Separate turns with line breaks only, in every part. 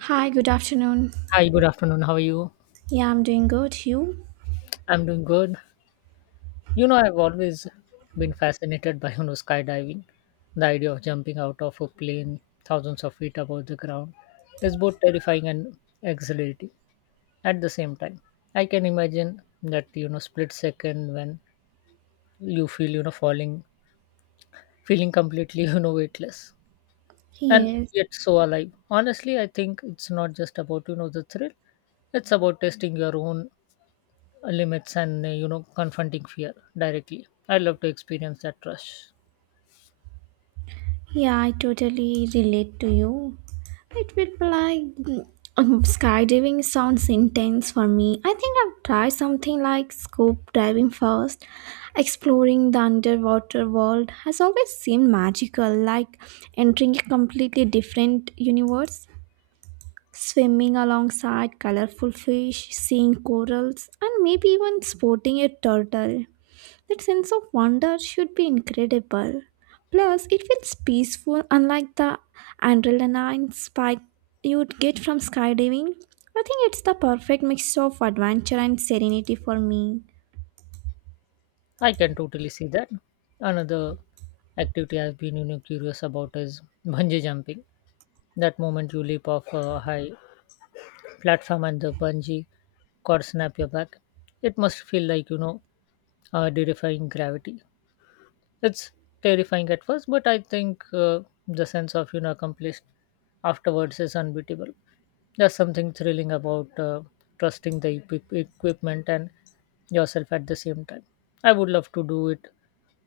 Hi, good afternoon.
Hi, good afternoon. How are you?
Yeah, I'm doing good. You?
I'm doing good. I've always been fascinated by, skydiving. The idea of jumping out of a plane thousands of feet above the ground is both terrifying and exhilarating at the same time. I can imagine that, split second when you feel, falling, feeling completely, weightless and
Yes.
yet so alive. Honestly, I think it's not just about, the thrill. It's about testing your own limits and confronting fear directly. I love to experience that rush.
Yeah, I totally relate to you. It would be like skydiving sounds intense for me. I think I've tried something like scope diving first. Exploring the underwater world has always seemed magical, like entering a completely different universe. Swimming alongside colorful fish, seeing corals, and maybe even sporting a turtle. That sense of wonder should be incredible. Plus, it feels peaceful, unlike the adrenaline spike you'd get from skydiving. I think it's the perfect mix of adventure and serenity for me.
I can totally see that. Another activity I've been curious about is bungee jumping. That moment you leap off a high platform and the bungee cord snap your back, it must feel like, defying gravity. It's terrifying at first, but I think the sense of accomplished afterwards is unbeatable. There's something thrilling about trusting the equipment and yourself at the same time. I would love to do it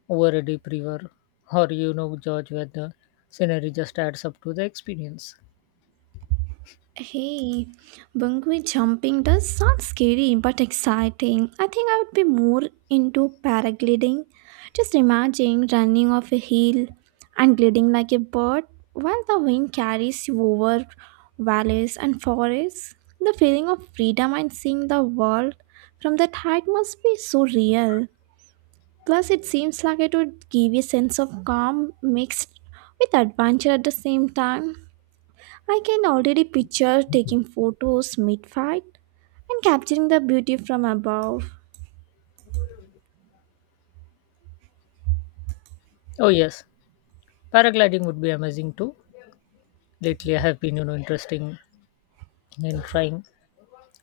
over a deep river or, George, where the scenery just adds up to the experience.
Hey, bungee jumping does sound scary but exciting. I think I would be more into paragliding. Just imagine running off a hill and gliding like a bird while the wind carries you over valleys and forests. The feeling of freedom and seeing the world from that height must be so real. Plus, it seems like it would give you a sense of calm mixed with adventure at the same time. I can already picture taking photos mid fight and capturing the beauty from above.
Oh yes, paragliding would be amazing too. Lately, I have been, interesting in trying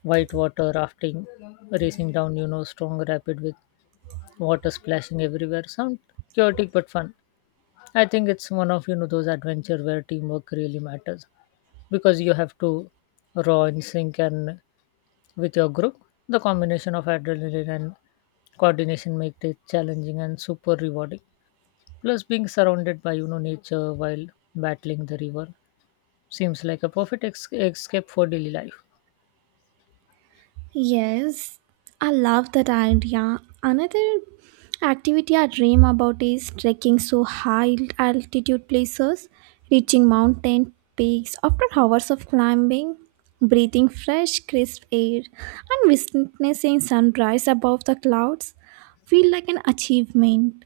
whitewater rafting, racing down, strong rapid with water splashing everywhere sound chaotic but fun. I think it's one of, those adventure where teamwork really matters, because you have to row in sync and with your group. The combination of adrenaline and coordination makes it challenging and super rewarding. Plus, being surrounded by, nature while battling the river seems like a perfect escape for daily life.
Yes, I love that idea. Another activity I dream about is trekking so high altitude places, reaching mountain peaks after hours of climbing, breathing fresh, crisp air, and witnessing sunrise above the clouds feel like an achievement.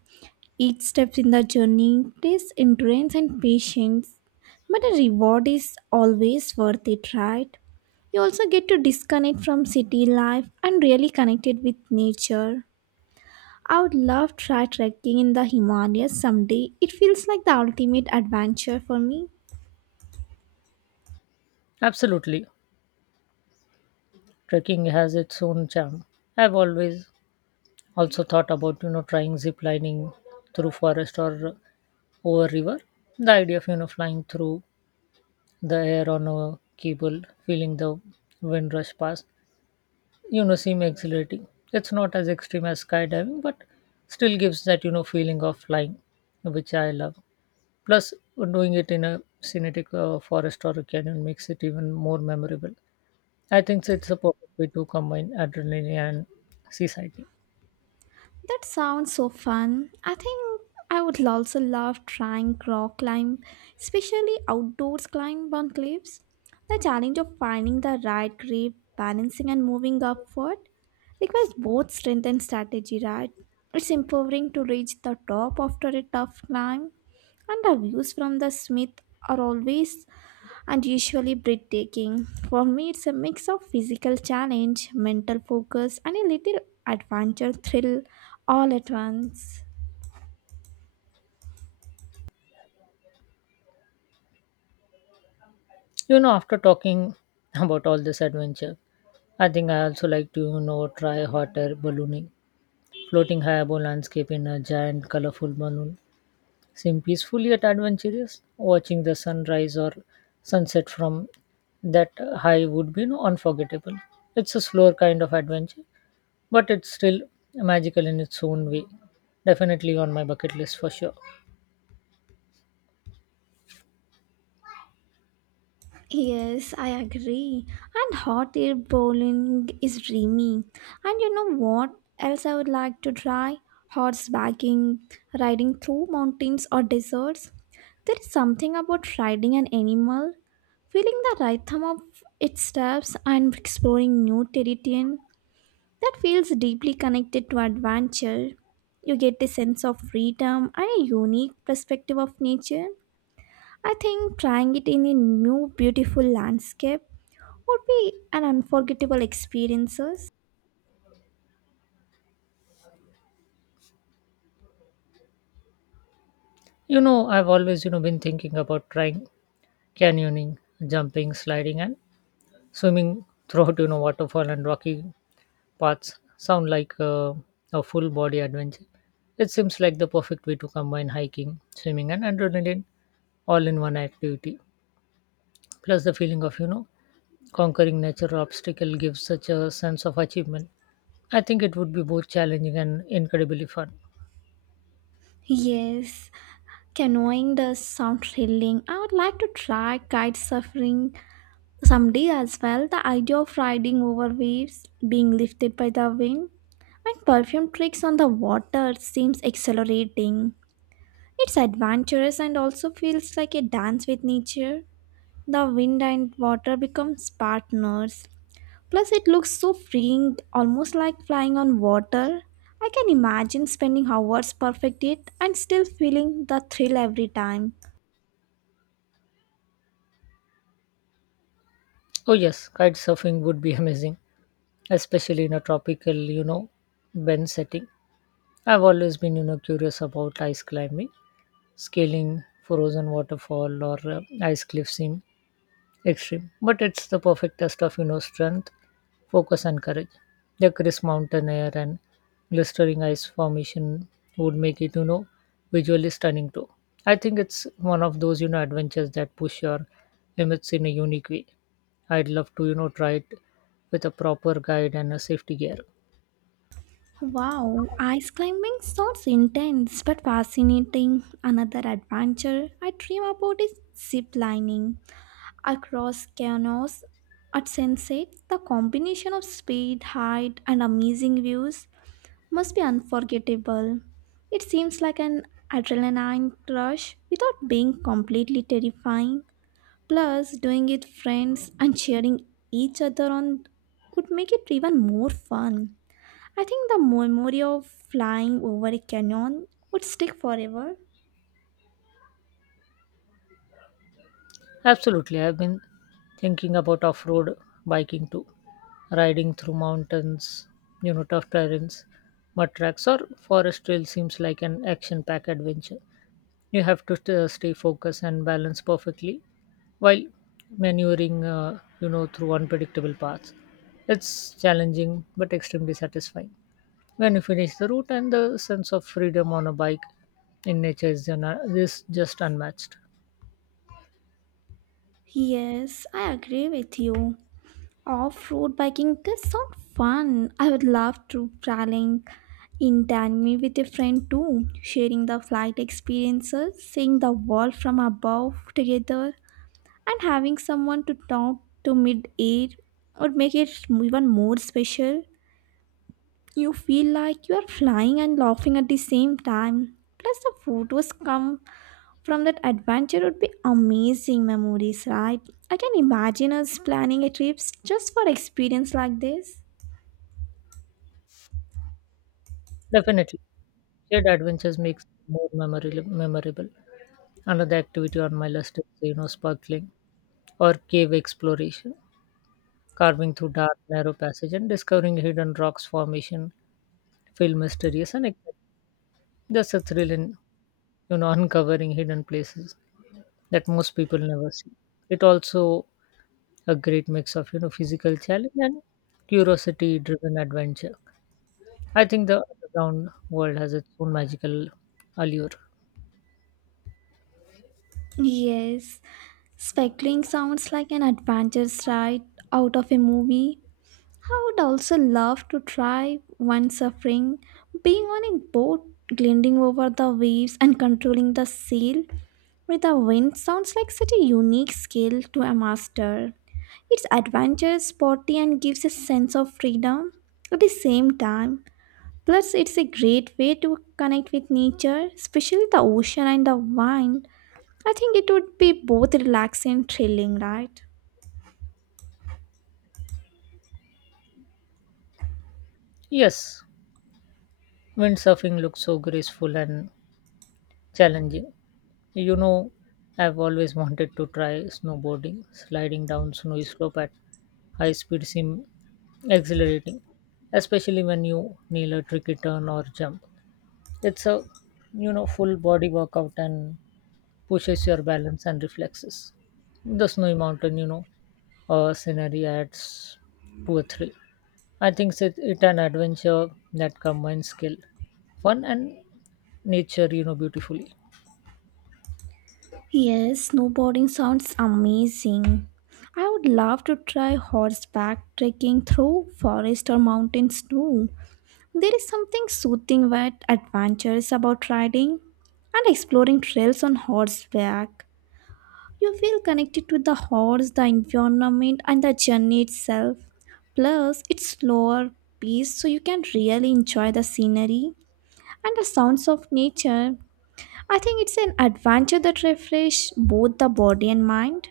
Each step in the journey takes endurance and patience, but the reward is always worth it, right? You also get to disconnect from city life and really connected with nature. I would love try trekking in the Himalayas someday. It feels like the ultimate adventure for me.
Absolutely. Trekking has its own charm. I've always also thought about, trying zip lining through forest or over river. The idea of, flying through the air on a cable, feeling the wind rush past, seem exhilarating. It's not as extreme as skydiving, but still gives that, feeling of flying, which I love. Plus, doing it in a scenic forest or a canyon makes it even more memorable. I think it's a perfect way to combine adrenaline and seasighting.
That sounds so fun. I think I would also love trying rock climb, especially outdoors climb on cliffs. The challenge of finding the right grip, balancing and moving upward requires both strength and strategy, right? It's empowering to reach the top after a tough climb, and the views from the Smith are always and usually breathtaking. For me, it's a mix of physical challenge, mental focus, and a little adventure thrill all at once.
After talking about all this adventure, I think I also like to, try hot air ballooning, floating high above landscape in a giant colorful balloon. Seem peaceful yet adventurous. Watching the sunrise or sunset from that high would be, unforgettable. It's a slower kind of adventure, but it's still magical in its own way. Definitely on my bucket list for sure.
Yes, I agree. And hot air bowling is dreamy. And you know what else I would like to try? Horsebacking, riding through mountains or deserts. There is something about riding an animal, feeling the rhythm of its steps and exploring new territory, that feels deeply connected to adventure. You get a sense of freedom and a unique perspective of nature. I think trying it in a new beautiful landscape would be an unforgettable experience.
You know, I've always been thinking about trying canyoning, jumping, sliding, and swimming throughout, waterfall and rocky parts sound like a full body adventure. It seems like the perfect way to combine hiking, swimming, and adrenaline all in one activity. Plus, the feeling of, conquering natural obstacle gives such a sense of achievement. I think it would be both challenging and incredibly fun.
Yes, canoeing does sound thrilling. I would like to try kite surfing someday as well. The idea of riding over waves, being lifted by the wind, and perfume tricks on the water seems exhilarating. It's adventurous and also feels like a dance with nature. The wind and water become partners. Plus, it looks so freeing, almost like flying on water. I can imagine spending hours perfect it and still feeling the thrill every time.
Oh, yes, kite surfing would be amazing, especially in a tropical, bend setting. I've always been, curious about ice climbing, scaling frozen waterfall or ice cliff scene extreme, but it's the perfect test of, strength, focus, and courage. The crisp mountain air and glistering ice formation would make it, visually stunning too. I think it's one of those, adventures that push your limits in a unique way. I'd love to, try it with a proper guide and a safety gear.
Wow, ice climbing sounds intense but fascinating. Another adventure I dream about is zip lining across canyons at sunset. The combination of speed, height, and amazing views must be unforgettable. It seems like an adrenaline rush without being completely terrifying. Plus, doing it friends and cheering each other on would make it even more fun. I think the memory of flying over a canyon would stick forever.
Absolutely. I've been thinking about off road biking too, riding through mountains, tough terrains, mud tracks, or forest trail seems like an action packed adventure. You have to stay focused and balance perfectly while maneuvering, through unpredictable paths. It's challenging but extremely satisfying. When you finish the route and the sense of freedom on a bike in nature is, is just unmatched.
Yes, I agree with you. Off-road biking, this sound fun. I would love to traveling in Denmark with a friend too, sharing the flight experiences, seeing the world from above together, and having someone to talk to mid-air would make it even more special. You feel like you are flying and laughing at the same time. Plus, the photos come from that adventure would be amazing memories, right? I can imagine us planning a trip just for experience like this.
Definitely. Shared adventures makes it more memorable. Another activity on my list is, sparkling or cave exploration, carving through dark, narrow passage and discovering hidden rocks formation feel mysterious and exciting. There's a thrill in, uncovering hidden places that most people never see. It also a great mix of, physical challenge and curiosity-driven adventure. I think the underground world has its own magical allure.
Yes, speckling sounds like an adventure right out of a movie. I would also love to try one suffering, being on a boat, gliding over the waves and controlling the sail with the wind sounds like such a unique skill to a master. It's adventurous, sporty, and gives a sense of freedom at the same time. Plus, it's a great way to connect with nature, especially the ocean and the wind. I think it would be both relaxing and thrilling, right?
Yes, windsurfing looks so graceful and challenging. You know, I've always wanted to try snowboarding. Sliding down snowy slope at high speed seems exhilarating, especially when you nail a tricky turn or jump. It's a, full body workout and pushes your balance and reflexes. The snowy mountain, scenery adds to a thrill. I think it an adventure that combines skill, fun, and nature, beautifully.
Yes, snowboarding sounds amazing. I would love to try horseback trekking through forest or mountain snow. There is something soothing but adventurous about riding and exploring trails on horseback. You feel connected to the horse, the environment, and the journey itself. Plus, it's slower pace, so you can really enjoy the scenery and the sounds of nature. I think it's an adventure that refreshes both the body and mind.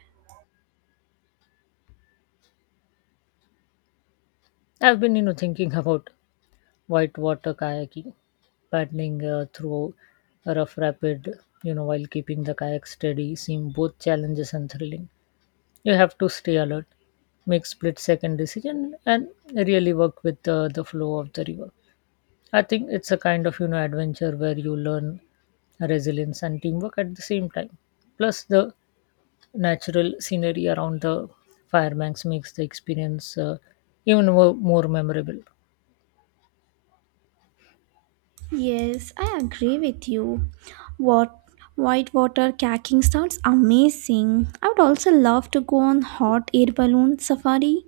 I've been, thinking about whitewater kayaking, paddling through a rough rapid, while keeping the kayak steady, seem both challenges and thrilling. You have to stay alert, make split-second decision, and really work with the flow of the river. I think it's a kind of, adventure where you learn resilience and teamwork at the same time. Plus, the natural scenery around the firebanks makes the experience even more memorable.
Yes, I agree with you. What Whitewater kayaking sounds amazing. I would also love to go on hot air balloon safari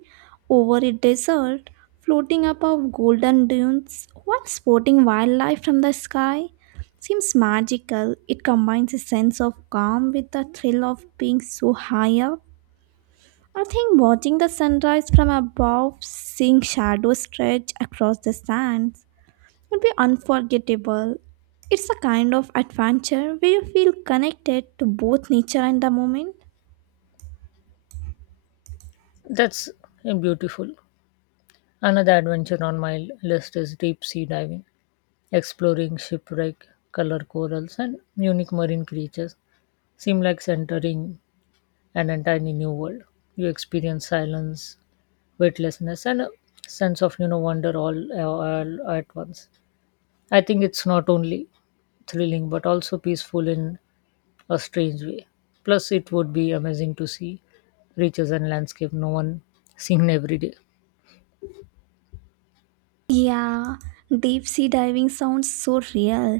over a desert, floating above golden dunes while spotting wildlife from the sky. Seems magical. It combines a sense of calm with the thrill of being so high up. I think watching the sunrise from above, seeing shadows stretch across the sands, would be unforgettable. It's a kind of adventure where you feel connected to both nature and the moment.
That's beautiful. Another adventure on my list is deep sea diving, exploring shipwreck, color corals, and unique marine creatures. Seem like entering an entirely new world. You experience silence, weightlessness, and a sense of, wonder all at once. I think it's not only thrilling but also peaceful in a strange way. Plus, it would be amazing to see riches and landscape no one seen every day.
Yeah, deep sea diving sounds so real.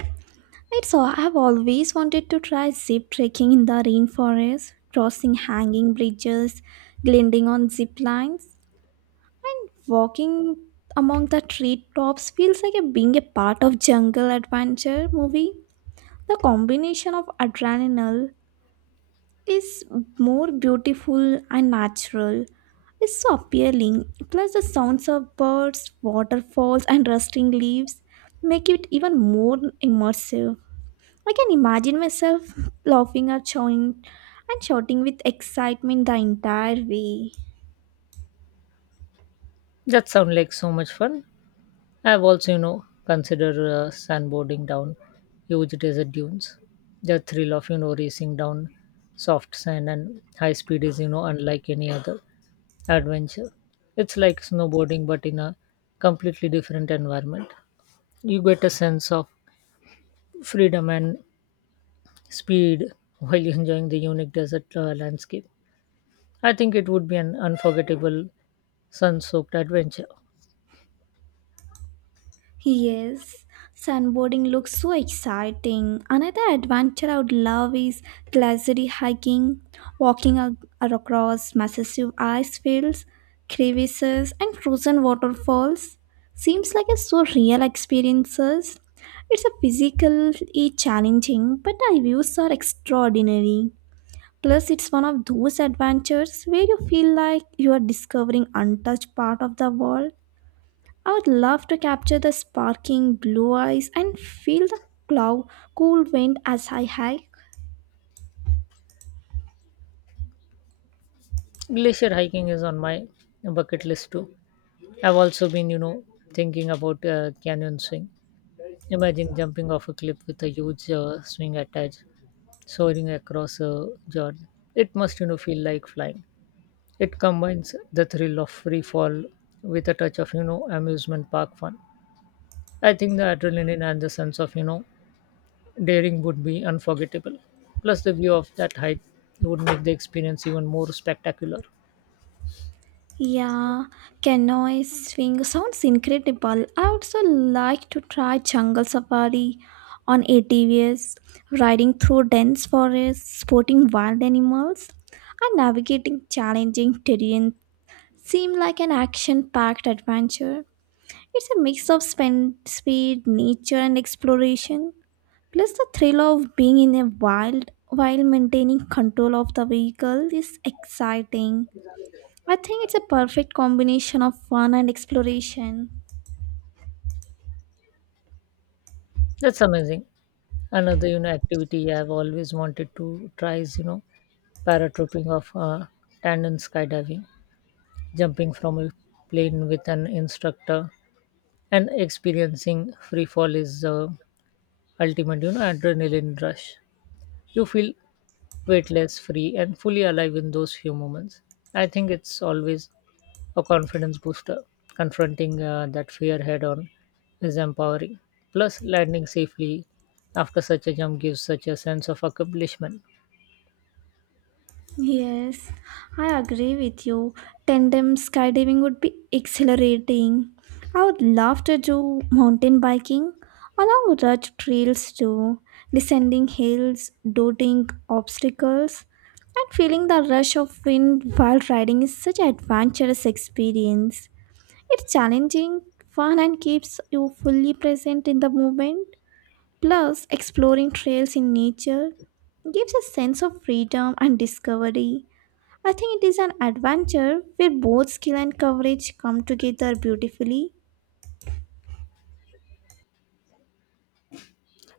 It's all I've always wanted to try zip trekking in the rainforest, crossing hanging bridges, gliding on zip lines. Walking among the treetops feels like a, being a part of jungle adventure movie. The combination of adrenaline is more beautiful and natural. It's so appealing. Plus the sounds of birds, waterfalls and rustling leaves make it even more immersive. I can imagine myself laughing or shouting and shouting with excitement the entire way.
That sounds like so much fun. I've also, considered sandboarding down huge desert dunes. The thrill of, racing down soft sand and high speed is, unlike any other adventure. It's like snowboarding, but in a completely different environment. You get a sense of freedom and speed while enjoying the unique desert landscape. I think it would be an unforgettable sun soaked adventure.
Yes, sunboarding looks so exciting. Another adventure I would love is glacier hiking, walking across massive ice fields, crevices, and frozen waterfalls. Seems like a so real experiences. It's a physically challenging, but the views are extraordinary. Plus, it's one of those adventures where you feel like you are discovering untouched part of the world. I would love to capture the sparkling blue eyes and feel the cloud cool wind as I hike.
Glacier hiking is on my bucket list too. I've also been, thinking about canyon swing. Imagine jumping off a cliff with a huge swing attached, soaring across Jordan. It must, feel like flying. It combines the thrill of free fall with a touch of, amusement park fun. I think the adrenaline and the sense of, daring would be unforgettable. Plus, the view of that height would make the experience even more spectacular.
Yeah, canoe swing sounds incredible. I also like to try jungle safari on ATVs, riding through dense forests, spotting wild animals, and navigating challenging terrain seem like an action-packed adventure. It's a mix of spend, speed, nature, and exploration. Plus, the thrill of being in a wild while maintaining control of the vehicle is exciting. I think it's a perfect combination of fun and exploration.
That's amazing. Another, activity I've always wanted to try is, paratrooping of tandem skydiving, jumping from a plane with an instructor, and experiencing free fall is the ultimate, adrenaline rush. You feel weightless, free, and fully alive in those few moments. I think it's always a confidence booster. Confronting that fear head on is empowering. Plus, landing safely after such a jump gives such a sense of accomplishment.
Yes, I agree with you. Tandem skydiving would be exhilarating. I would love to do mountain biking along rugged trails too, descending hills, dodging obstacles, and feeling the rush of wind while riding is such an adventurous experience. It's challenging, fun, and keeps you fully present in the moment. Plus, exploring trails in nature gives a sense of freedom and discovery. I think it is an adventure where both skill and courage come together beautifully.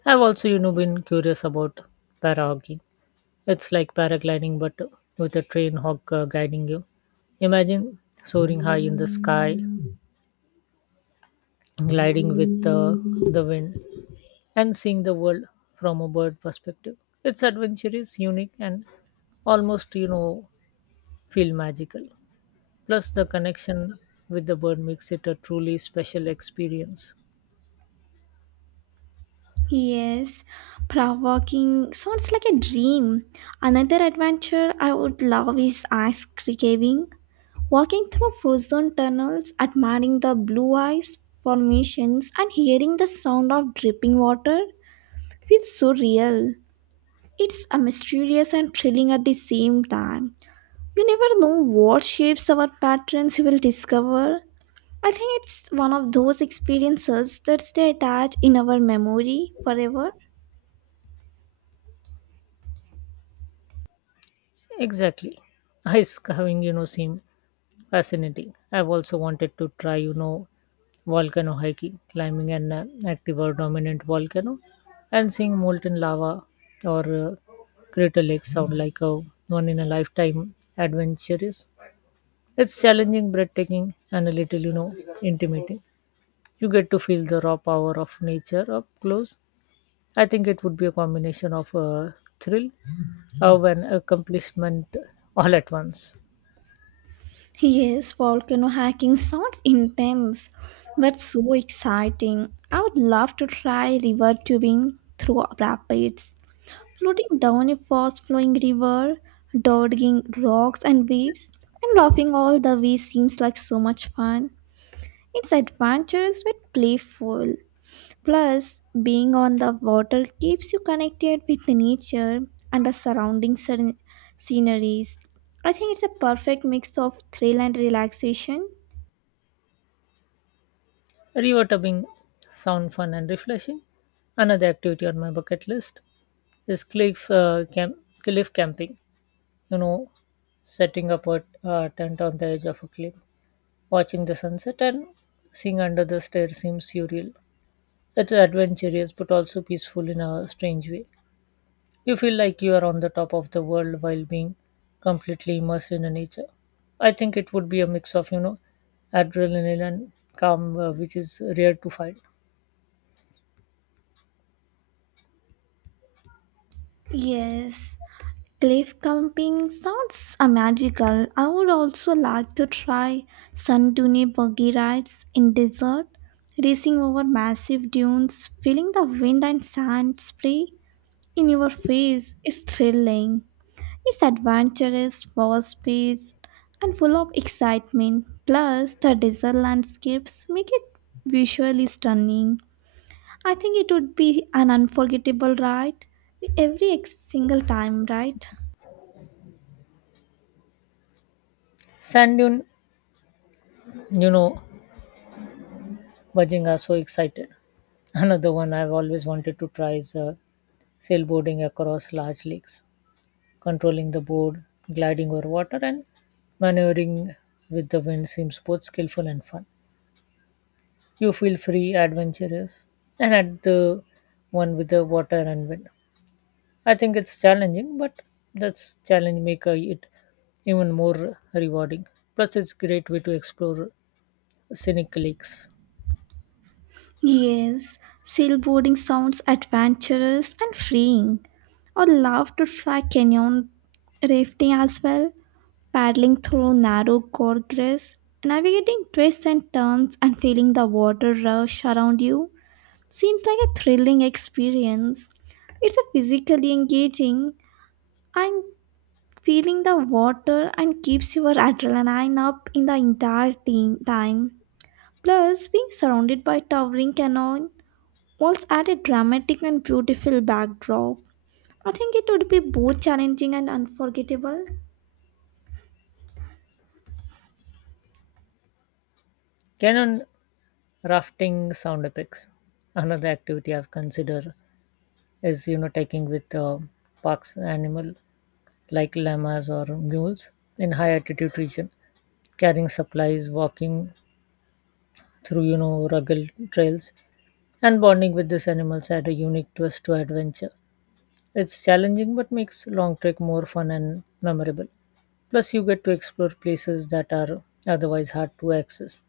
I've also, been curious about para hockey. It's like paragliding, but with a train hawk guiding you. Imagine soaring high in the sky, gliding with the wind, and seeing the world from a bird perspective. It's adventure is unique, and almost, feel magical. Plus, the connection with the bird makes it a truly special experience.
Yes, prog walking sounds like a dream. Another adventure I would love is ice caving. Walking through frozen tunnels, admiring the blue ice formations, and hearing the sound of dripping water feels so real. It's a mysterious and thrilling at the same time. You never know what shapes or patterns you will discover. I think it's one of those experiences that stay attached in our memory forever.
Exactly. Ice carving, seem fascinating. I've also wanted to try, volcano hiking, climbing an active or dominant volcano, and seeing molten lava or crater lake sound like a one in a lifetime adventure is. It's challenging, breathtaking, and a little, intimating. You get to feel the raw power of nature up close. I think it would be a combination of a thrill, of an accomplishment all at once.
Yes, volcano hiking sounds intense, but so exciting. I would love to try river tubing through rapids, floating down a fast flowing river, dodging rocks and waves, and laughing all the way seems like so much fun. It's adventurous but playful. Plus, being on the water keeps you connected with nature and the surrounding sceneries. I think it's a perfect mix of thrill and relaxation.
Rewatering sound fun and refreshing. Another activity on my bucket list is cliff camping. You know, setting up a tent on the edge of a cliff, watching the sunset, and seeing under the stairs seems surreal. It's adventurous but also peaceful in a strange way. You feel like you are on the top of the world while being completely immersed in the nature. I think it would be a mix of, adrenaline and calm, which is rare to find.
Yes. Cliff camping sounds magical. I would also like to try sun dune buggy rides in desert, racing over massive dunes, feeling the wind and sand spray in your face is thrilling. Its adventurous, fast paced, and full of excitement. Plus, the desert landscapes make it visually stunning. I think it would be an unforgettable ride every single time, right?
Sand dune, You know, Bajinga, so excited. Another one I've always wanted to try is sailboarding across large lakes, controlling the board, gliding over water, and maneuvering with the wind seems both skillful and fun. You feel free, adventurous, and at the one with the water and wind. I think it's challenging, but that's challenge make it even more rewarding. Plus, it's great way to explore scenic lakes.
Yes, sailboarding sounds adventurous and freeing. I'd love to try canyon rafting as well, paddling through narrow gorges, navigating twists and turns, and feeling the water rush around you. Seems like a thrilling experience. It's a physically engaging and feeling the water and keeps your adrenaline up in the entire team time. Plus, being surrounded by towering canyon walls add a dramatic and beautiful backdrop. I think it would be both challenging and unforgettable.
Canyon rafting sound epics. Another activity I've considered is, taking with parks animal like llamas or mules in high altitude region, carrying supplies, walking through, rugged trails, and bonding with these animals add a unique twist to adventure. It's challenging but makes long trek more fun and memorable. Plus, you get to explore places that are otherwise hard to access.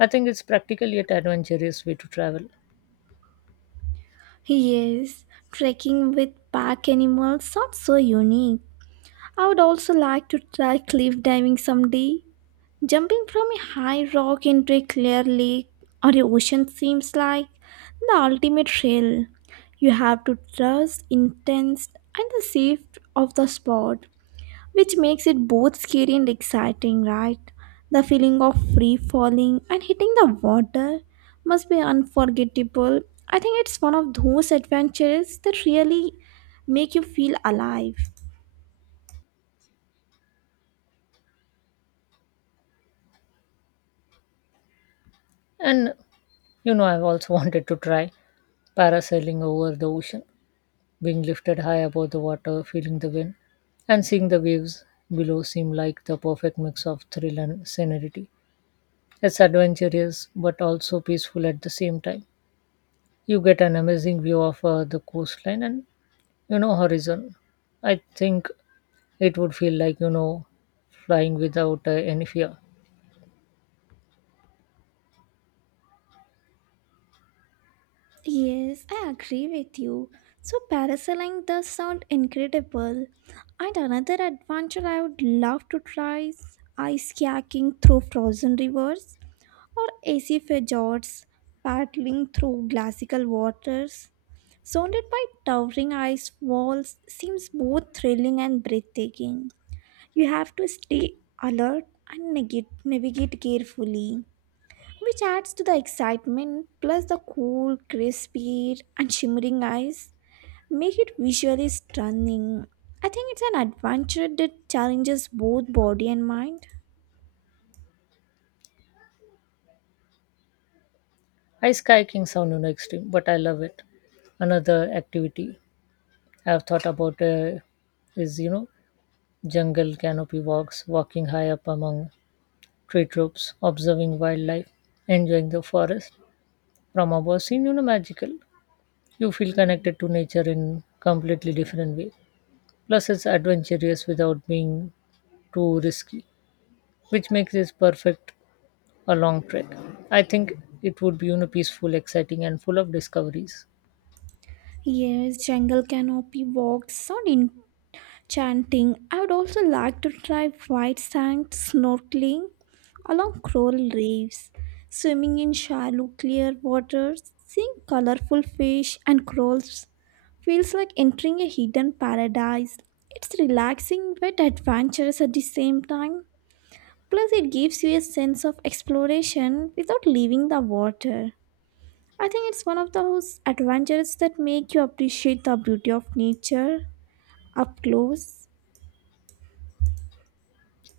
I think it's practical yet adventurous way to travel.
Yes, trekking with pack animals sounds so unique. I would also like to try cliff diving someday. Jumping from a high rock into a clear lake or a ocean seems like the ultimate thrill. You have to trust, intense, and the safe of the spot, which makes it both scary and exciting, right? The feeling of free falling and hitting the water must be unforgettable. I think it's one of those adventures that really make you feel alive.
And I've also wanted to try parasailing over the ocean, being lifted high above the water, feeling the wind, and seeing the waves below seem like the perfect mix of thrill and serenity. It's adventurous but also peaceful at the same time. You get an amazing view of the coastline and, horizon. I think it would feel like, flying without any fear.
Yes, I agree with you. So parasailing does sound incredible. And another adventure I would love to try is ice kayaking through frozen rivers or AC fjords, paddling through glacial waters. Surrounded by towering ice walls seems both thrilling and breathtaking. You have to stay alert and navigate carefully, which adds to the excitement. Plus, the cool crisp air and shimmering eyes make it visually stunning. I think it's an adventure that challenges both body and mind.
Ice kayaking sound, extreme, but I love it. Another activity have thought about is, jungle canopy walks, walking high up among tree trunks, observing wildlife, enjoying the forest from above seem, magical. You feel connected to nature in completely different way. Plus, it's adventurous without being too risky, which makes this perfect a long trek. I think it would be, peaceful, exciting, and full of discoveries.
Yes, jungle canopy walks sound chanting. I would also like to try white sand snorkeling along coral reefs, swimming in shallow, clear waters, seeing colorful fish and corals feels like entering a hidden paradise. It's relaxing but adventurous at the same time. Plus, it gives you a sense of exploration without leaving the water. I think it's one of those adventures that make you appreciate the beauty of nature up close.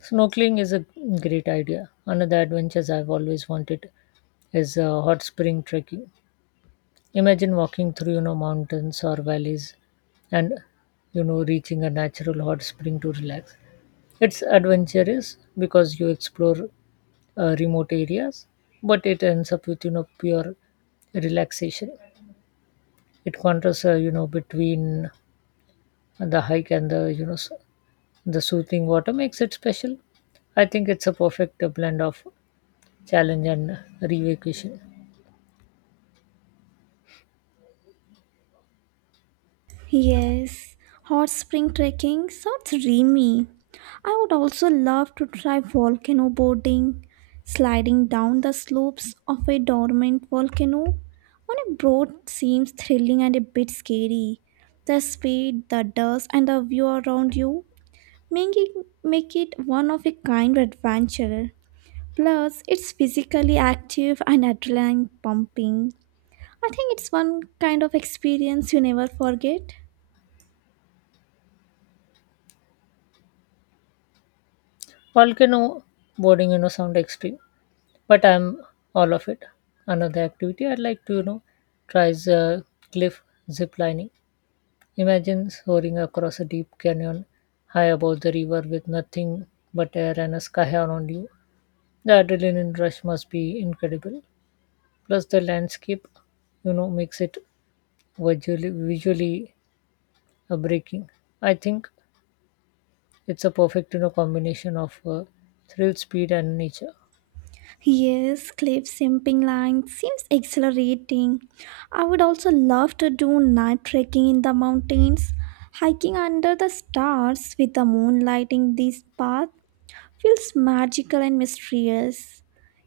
Snorkeling is a great idea. Another adventure I've always wanted is hot spring trekking. Imagine walking through, mountains or valleys and, reaching a natural hot spring to relax. It's adventurous because you explore remote areas, but it ends up with, pure relaxation. It contrasts, between the hike and the, the soothing water makes it special. I think it's a perfect blend of challenge and revacation.
Yes, hot spring trekking sounds dreamy. I would also love to try volcano boarding, sliding down the slopes of a dormant volcano. On a boat seems thrilling and a bit scary. The speed, the dust, and the view around you make it make it one of a kind adventure. Plus, it's physically active and adrenaline pumping. I think it's one kind of experience you never forget.
Volcano boarding, sound extreme, but I'm all of it. Another activity I'd like to, try is cliff zip lining. Imagine soaring across a deep canyon high above the river with nothing but air and a sky around you. The adrenaline rush must be incredible. Plus, the landscape, makes it visually, visually breaking. I think it's a perfect, combination of thrill, speed, and nature.
Yes, cliff simping line seems exhilarating. I would also love to do night trekking in the mountains. Hiking under the stars with the moon lighting this path feels magical and mysterious.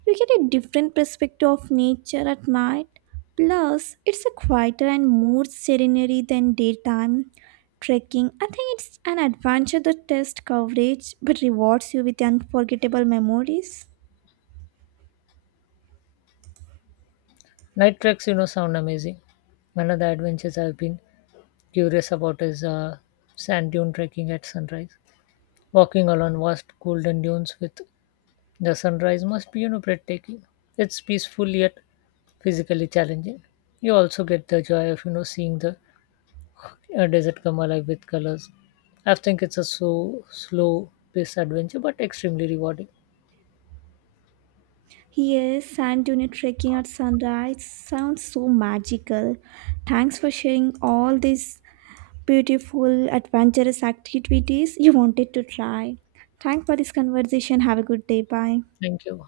You get a different perspective of nature at night. Plus, it's a quieter and more serenity than daytime trekking. I think it's an adventure that tests coverage but rewards you with unforgettable memories.
Night treks, sound amazing. One of the adventures I've been curious about is sand dune trekking at sunrise. Walking along vast golden dunes with the sunrise must be, breathtaking. It's peaceful yet physically challenging. You also get the joy of, seeing the desert come alive with colors. I think it's a so slow paced adventure, but extremely rewarding.
Yes, sand dune trekking at sunrise sounds so magical. Thanks for sharing all these beautiful, adventurous activities you wanted to try. Thanks for this conversation. Have a good day. Bye.
Thank you.